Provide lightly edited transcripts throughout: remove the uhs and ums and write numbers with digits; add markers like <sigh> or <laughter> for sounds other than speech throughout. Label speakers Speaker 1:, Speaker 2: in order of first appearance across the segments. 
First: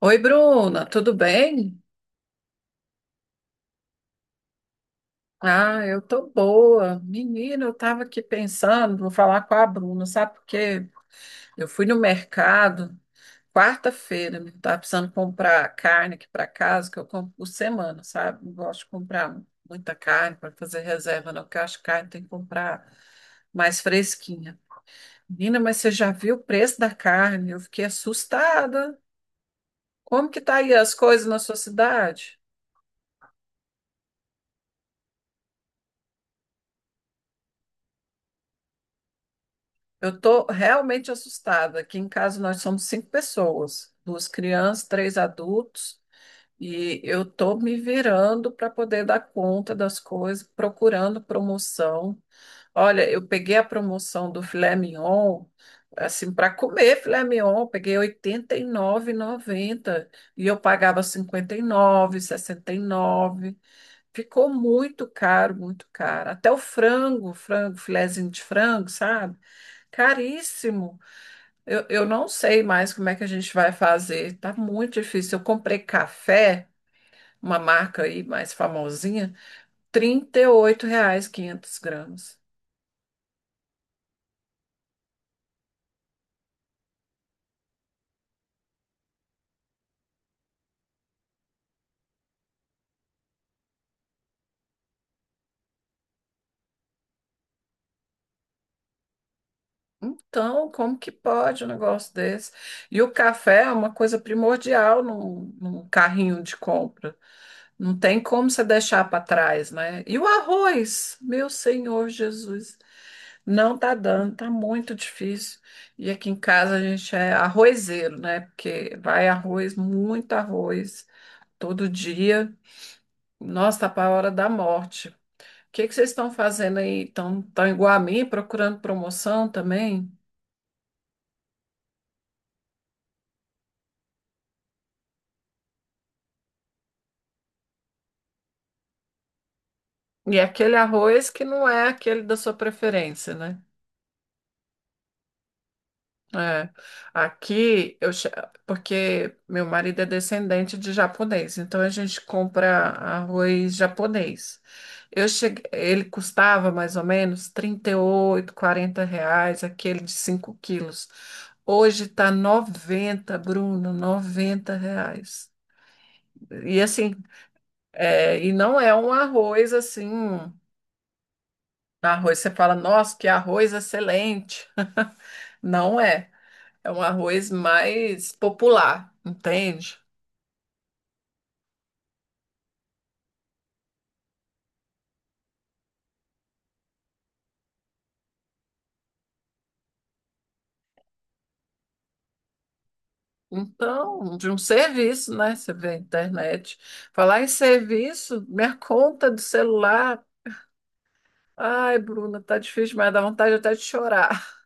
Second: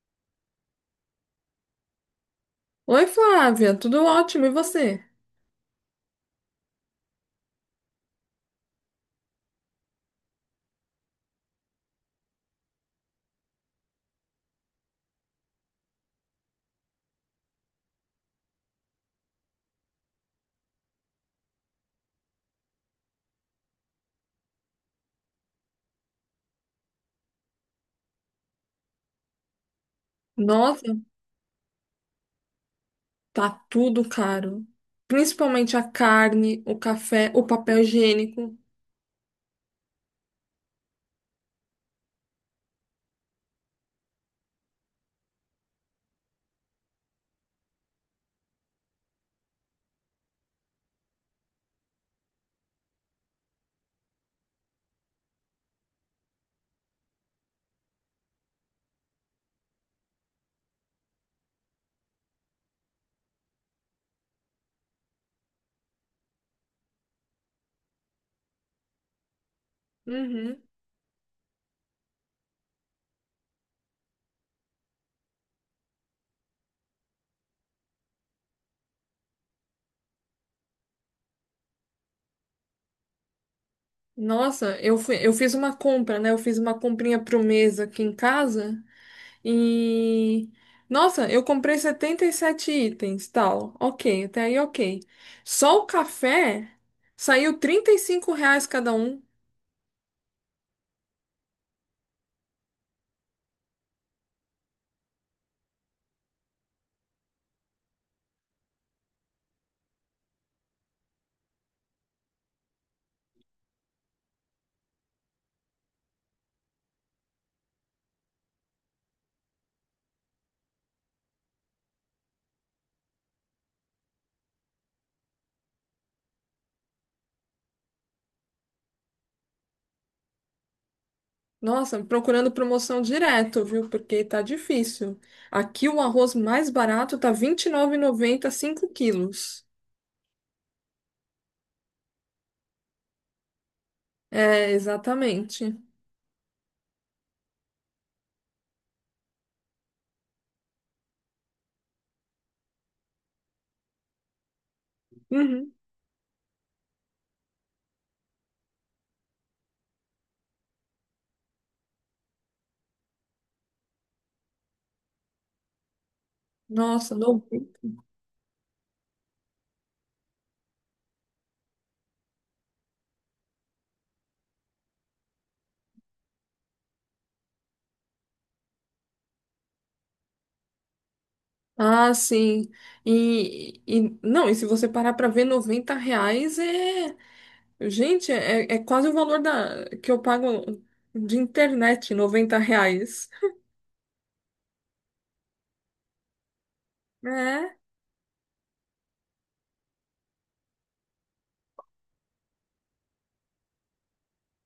Speaker 1: Oi, Bruna, tudo bem?
Speaker 2: Oi, Flávia, tudo ótimo, e você?
Speaker 1: Ah, eu tô boa. Menina, eu tava aqui pensando, vou falar com a Bruna, sabe por quê? Eu fui no mercado quarta-feira, né? Tava precisando comprar carne aqui para casa, que eu compro por semana, sabe? Não gosto de comprar muita carne para fazer reserva, não, porque eu acho que carne tem que comprar mais fresquinha. Menina, mas você já viu o preço da carne? Eu fiquei assustada. Como que tá aí as
Speaker 2: Nossa,
Speaker 1: coisas na sua cidade?
Speaker 2: tá tudo caro. Principalmente a carne, o café, o papel higiênico.
Speaker 1: Eu tô realmente assustada. Aqui em casa nós somos cinco pessoas, duas crianças, três adultos, e eu tô me virando para poder dar conta das coisas, procurando promoção. Olha, eu peguei a promoção do filé mignon, assim, para comer filé mignon, eu peguei R$ 89,90 e noventa e eu pagava R$ 59,69. Ficou muito caro, muito caro. Até o frango, frango, filezinho de frango, sabe?
Speaker 2: Uhum.
Speaker 1: Caríssimo. Eu não sei mais como é que a gente vai fazer. Tá muito difícil. Eu comprei café, uma marca aí mais famosinha, R$ 38 500 gramas.
Speaker 2: Nossa, eu fiz uma compra, né? Eu fiz uma comprinha pro mês aqui em casa e nossa, eu comprei 77 itens, tal. Ok, até aí ok. Só o café saiu R$ 35 cada um.
Speaker 1: Então, como que pode um negócio desse? E o café é uma coisa primordial num carrinho de compra. Não tem como você deixar para trás, né? E o arroz, meu Senhor Jesus, não tá dando, tá muito difícil. E aqui em casa a gente é arrozeiro, né? Porque vai arroz, muito arroz, todo dia. Nossa, tá para a hora da morte. O que que vocês estão fazendo aí? Estão tão igual a mim, procurando promoção também?
Speaker 2: Nossa, procurando promoção direto, viu? Porque tá difícil. Aqui o arroz mais barato tá R$ 29,90, 5 quilos.
Speaker 1: E aquele arroz que não é aquele da sua preferência, né?
Speaker 2: É, exatamente.
Speaker 1: É, aqui eu che- porque meu marido é descendente de japonês, então a gente compra arroz japonês. Eu cheguei,
Speaker 2: Uhum.
Speaker 1: ele custava mais ou menos 38 40 reais, aquele de 5 quilos. Hoje tá noventa, Bruno, R$ 90. E assim,
Speaker 2: Nossa, não.
Speaker 1: e não é um arroz assim, arroz, você fala, nossa, que arroz excelente. <laughs> Não é. É um arroz mais popular, entende?
Speaker 2: Ah, sim. E não, e se você parar para ver, R$ 90 é. Gente, é quase o valor que eu pago de internet, R$ 90.
Speaker 1: Então, de um serviço, né? Você vê a internet. Falar em
Speaker 2: É.
Speaker 1: serviço, minha conta do celular. Ai, Bruna, tá difícil, mas dá vontade até de chorar.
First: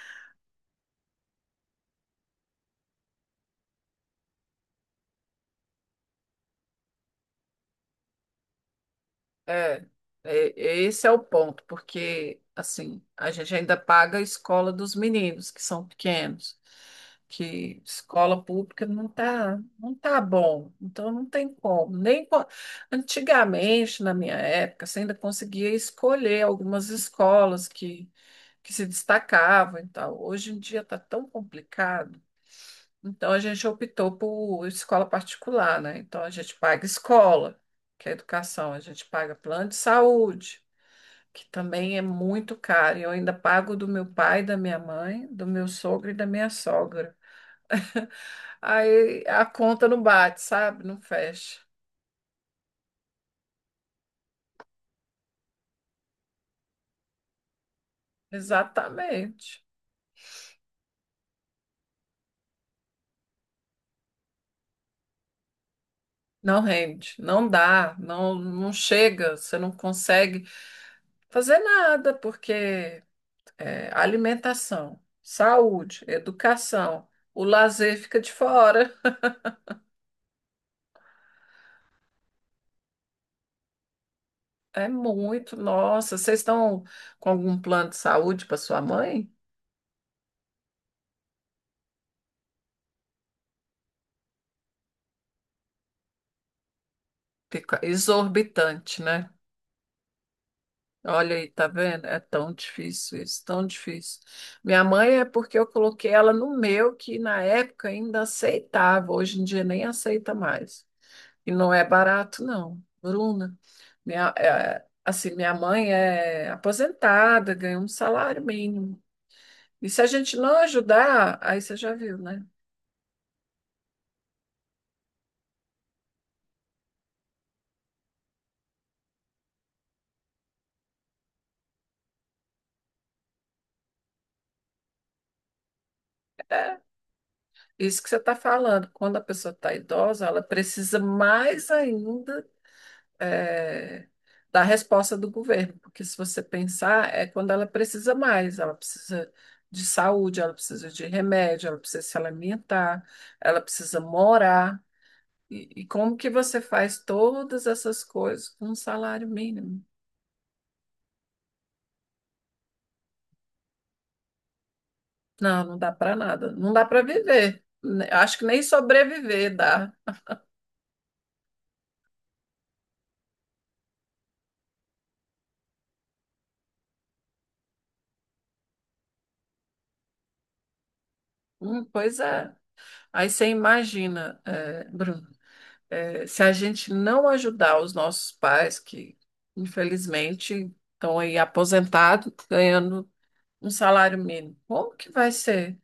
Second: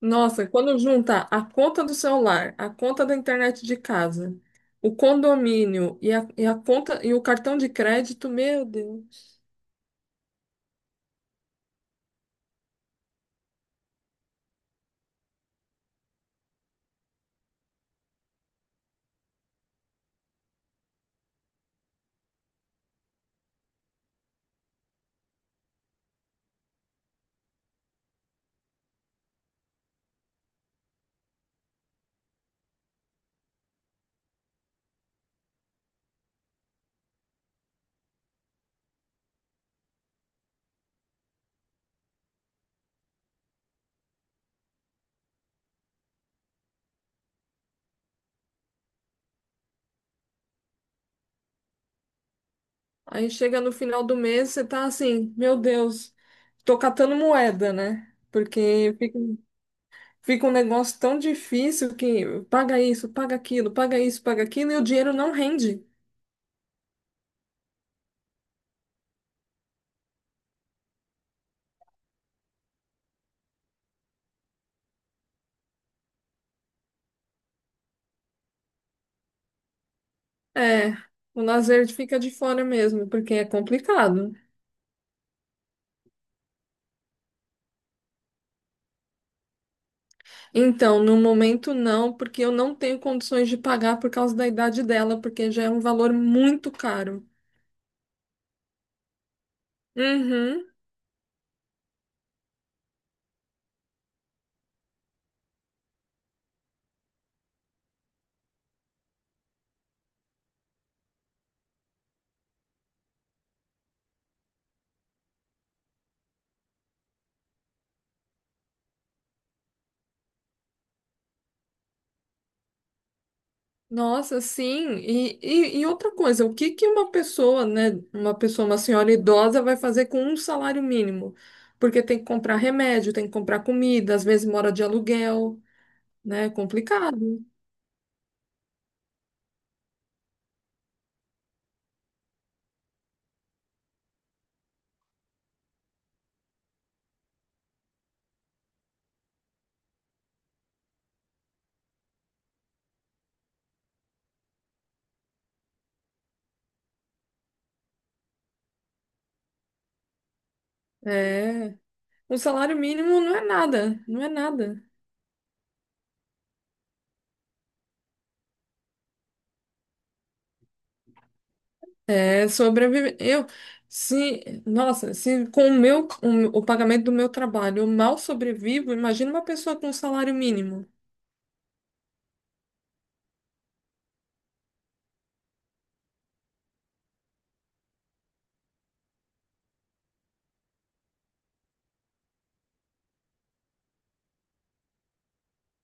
Speaker 2: Nossa, quando junta a conta do celular, a conta da internet de casa, o condomínio e a conta e o cartão de crédito, meu Deus.
Speaker 1: É, esse é o ponto, porque assim, a gente ainda paga a escola dos meninos que são pequenos, que escola pública não tá bom, então não tem como. Nem co- Antigamente, na minha época, você ainda conseguia escolher algumas escolas que se destacavam e tal. Hoje em dia está tão complicado, então a gente optou por escola particular, né? Então a gente paga escola, que é educação, a gente paga plano de saúde, que também é muito caro. E eu ainda pago do meu pai, da minha mãe, do meu sogro e da minha sogra. <laughs> Aí a conta não bate, sabe? Não fecha.
Speaker 2: Aí chega no final do mês, você tá assim, meu Deus, tô catando moeda, né? Porque fica,
Speaker 1: Exatamente.
Speaker 2: fica um negócio tão difícil que paga isso, paga aquilo, paga isso, paga aquilo, e o dinheiro não rende.
Speaker 1: Não rende, não dá, não, não chega, você não consegue fazer nada, porque é, alimentação, saúde, educação, o lazer fica de fora.
Speaker 2: É, o lazer fica de fora mesmo, porque é complicado.
Speaker 1: É muito, nossa, vocês estão com algum plano de saúde para sua mãe?
Speaker 2: Então, no momento não, porque eu não tenho condições de pagar por causa da idade dela, porque já é um valor muito caro.
Speaker 1: Fica exorbitante, né?
Speaker 2: Uhum.
Speaker 1: Olha aí, tá vendo? É tão difícil isso, tão difícil. Minha mãe é porque eu coloquei ela no meu, que na época ainda aceitava, hoje em dia nem aceita mais. E não é barato, não, Bruna. Minha mãe é aposentada, ganha um salário mínimo. E se a gente não ajudar, aí você já viu, né?
Speaker 2: Nossa, sim. E outra coisa, o que que uma pessoa, né, uma pessoa, uma senhora idosa vai fazer com um salário mínimo? Porque tem que comprar remédio, tem que comprar comida, às vezes mora de aluguel, né? É
Speaker 1: É
Speaker 2: complicado.
Speaker 1: isso que você está falando. Quando a pessoa está idosa, ela precisa mais ainda, é, da resposta do governo. Porque se você pensar, é quando ela precisa mais. Ela precisa de saúde, ela precisa de remédio, ela precisa se alimentar, ela precisa morar. E como que você faz todas essas coisas com um salário mínimo?
Speaker 2: É. Um salário mínimo não é nada, não é nada.
Speaker 1: Não, não dá para nada. Não dá para viver. Acho que nem sobreviver dá.
Speaker 2: É sobreviver. Eu, se, nossa, se com o meu, o pagamento do meu trabalho eu mal sobrevivo, imagina uma pessoa com um salário mínimo.
Speaker 1: Pois é. Aí você imagina, é, Bruno, é, se a gente não ajudar os nossos pais, que infelizmente estão aí aposentados, ganhando um salário mínimo, como que vai ser?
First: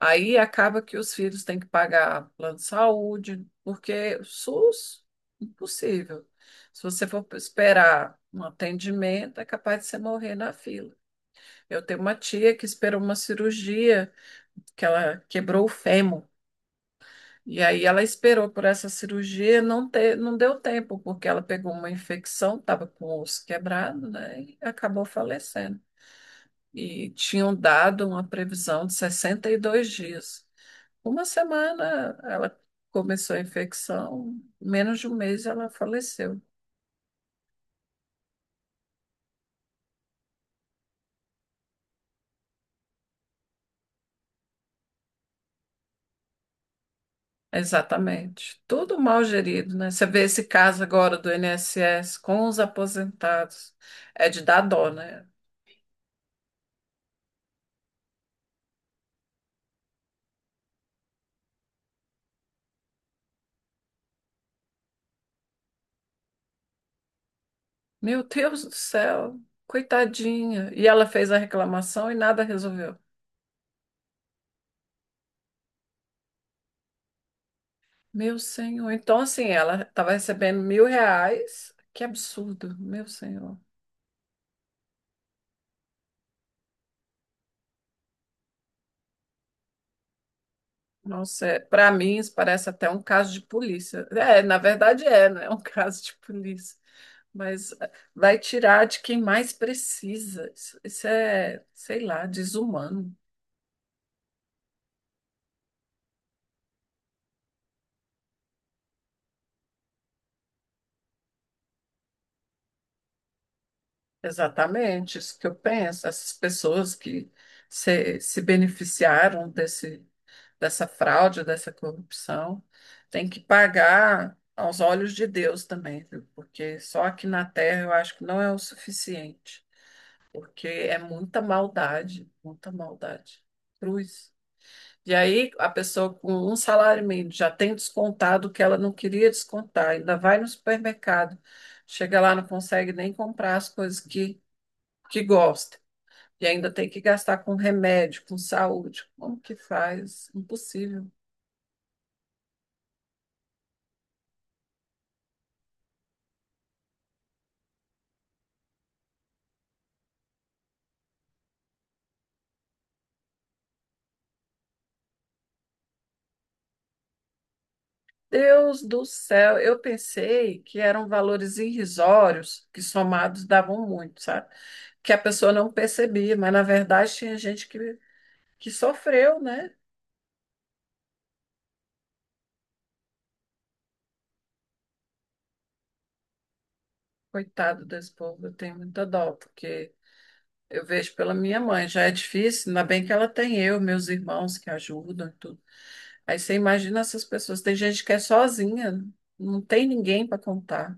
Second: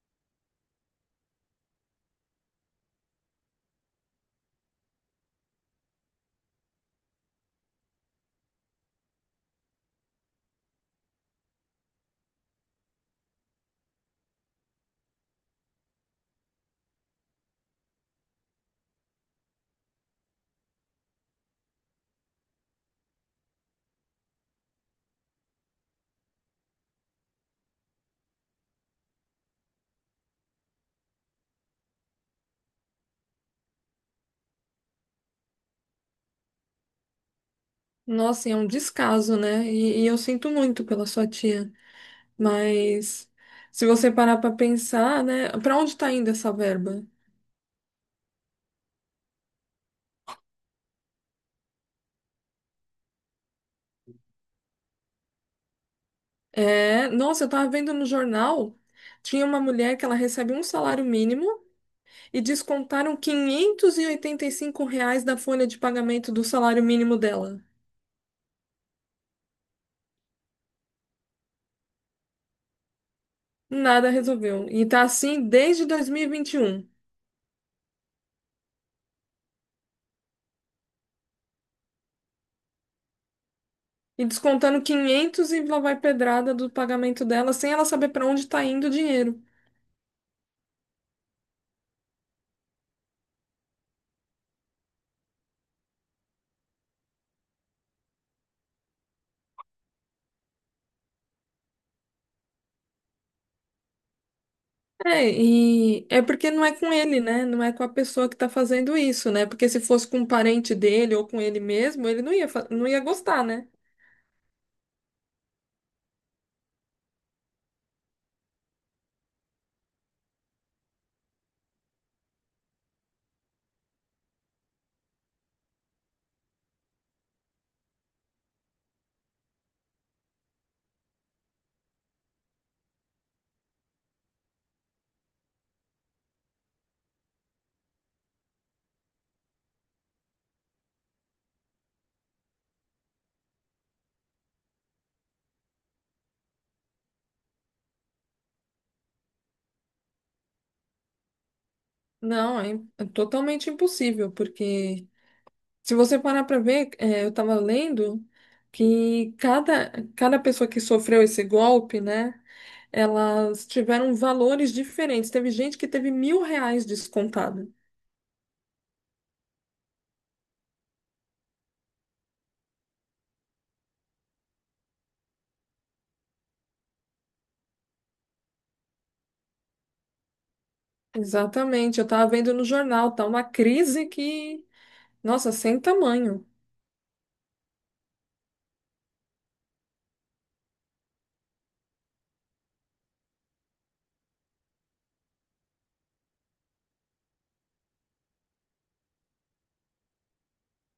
Speaker 1: Aí acaba que os filhos têm que pagar plano de saúde, porque o SUS, impossível. Se você for esperar um atendimento, é capaz de você morrer na fila. Eu tenho uma tia que esperou uma cirurgia, que ela quebrou o fêmur. E aí ela esperou por essa cirurgia, não, não deu tempo, porque ela pegou uma infecção, estava com o osso quebrado, né? E acabou falecendo. E tinham dado uma previsão de 62 dias. Uma semana ela começou a infecção, menos de um mês ela faleceu.
Speaker 2: Nossa, e é um descaso, né? E eu sinto muito pela sua tia. Mas se você parar para pensar, né, para onde tá indo essa verba?
Speaker 1: Exatamente. Tudo mal gerido, né? Você vê esse caso agora do INSS com os aposentados. É de dar dó, né?
Speaker 2: É, nossa, eu tava vendo no jornal, tinha uma mulher que ela recebe um salário mínimo e descontaram quinhentos e oitenta e cinco reais da folha de pagamento do salário mínimo dela.
Speaker 1: Meu Deus do céu, coitadinha. E ela fez a reclamação e nada resolveu.
Speaker 2: Nada resolveu. E tá assim desde 2021. E 21.
Speaker 1: Meu senhor. Então, assim, ela estava recebendo R$ 1.000. Que absurdo, meu senhor.
Speaker 2: E descontando 500 e lá vai pedrada do pagamento dela, sem ela saber para onde tá indo o dinheiro.
Speaker 1: Nossa, é, para mim isso parece até um caso de polícia. É, na verdade é, né? <laughs> É um caso de polícia. Mas é, vai tirar de quem mais precisa. Isso é, sei lá, desumano.
Speaker 2: É, e é porque não é com ele, né? Não é com a pessoa que tá fazendo isso, né? Porque se fosse com um parente dele ou com ele mesmo, ele não ia, não ia gostar, né?
Speaker 1: Exatamente, isso que eu penso. Essas pessoas que se beneficiaram desse, dessa fraude, dessa corrupção, têm que pagar aos olhos de Deus também, viu? Porque só aqui na Terra eu acho que não é o suficiente. Porque é muita maldade, muita maldade. Cruz. E aí a pessoa com um salário mínimo já tem descontado o que ela não queria descontar, ainda vai no supermercado, chega lá, não consegue nem comprar as coisas que gosta. E ainda tem que gastar com remédio, com saúde. Como que faz? Impossível.
Speaker 2: Não, é, é totalmente impossível, porque se você parar pra ver, é, eu tava lendo que cada pessoa que sofreu esse golpe, né? Elas tiveram valores diferentes. Teve gente que teve R$ 1.000 descontado.
Speaker 1: Deus do céu, eu pensei que eram valores irrisórios, que somados davam muito, sabe? Que a pessoa não percebia, mas na verdade tinha gente que sofreu, né?
Speaker 2: Exatamente, eu estava vendo no jornal, tá uma crise que, nossa, sem tamanho.
Speaker 1: Coitado desse povo, eu tenho muita dó, porque eu vejo pela minha mãe, já é difícil, ainda bem que ela tem eu, meus irmãos que ajudam e tudo. Aí você imagina essas pessoas, tem gente que é sozinha, não tem ninguém para contar,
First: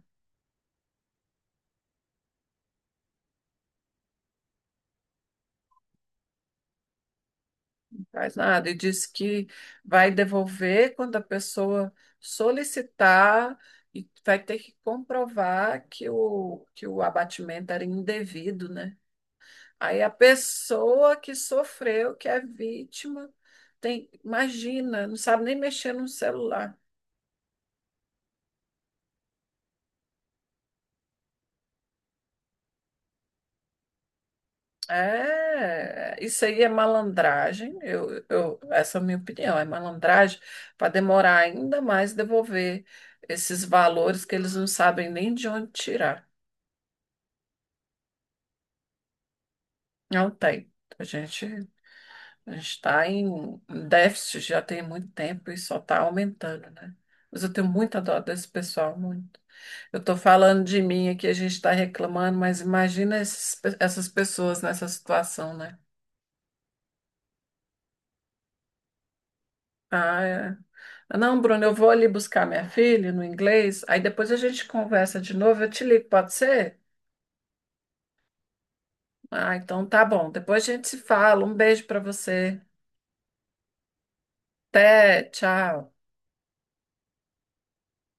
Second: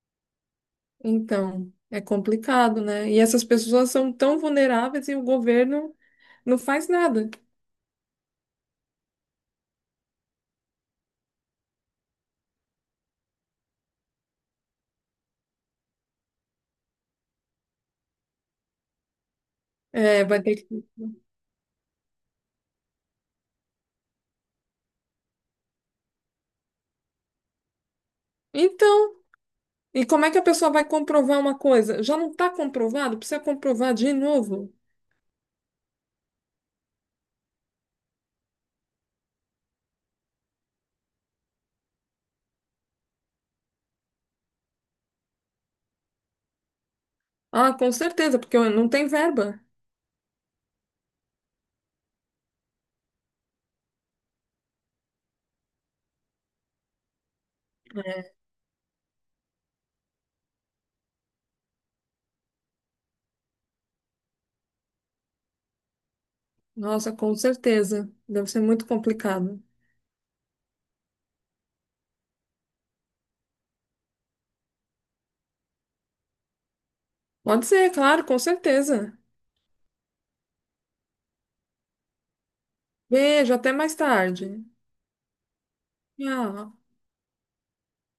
Speaker 2: Então, é complicado, né? E essas pessoas são tão vulneráveis e o governo não faz nada.
Speaker 1: não faz nada, e diz que vai devolver quando a pessoa solicitar e vai ter que comprovar que o abatimento era indevido, né? Aí a
Speaker 2: É, vai ter que...
Speaker 1: pessoa que sofreu, que é vítima, tem, imagina, não sabe nem mexer no celular.
Speaker 2: Então, e como é que a pessoa vai comprovar uma coisa? Já não está comprovado? Precisa comprovar de novo?
Speaker 1: É, isso aí é malandragem. Essa é a minha opinião, é malandragem para demorar ainda mais devolver esses valores que eles não sabem nem de onde tirar.
Speaker 2: Ah, com certeza, porque não tem verba.
Speaker 1: Não tem. A gente a está em déficit já tem muito tempo e só está aumentando, né? Mas eu tenho muita dó
Speaker 2: É.
Speaker 1: desse pessoal, muito. Eu estou falando de mim aqui, a gente está reclamando, mas imagina essas pessoas nessa situação, né?
Speaker 2: Nossa, com certeza. Deve ser muito complicado.
Speaker 1: Ah, é. Ah, não, Bruno, eu vou ali buscar minha filha no inglês, aí depois a gente conversa de novo, eu te ligo, pode ser?
Speaker 2: Pode ser, claro, com certeza.
Speaker 1: Ah, então tá bom. Depois a gente se fala. Um beijo para você.
Speaker 2: Beijo, até mais tarde.
Speaker 1: Até, tchau.
Speaker 2: Tchau.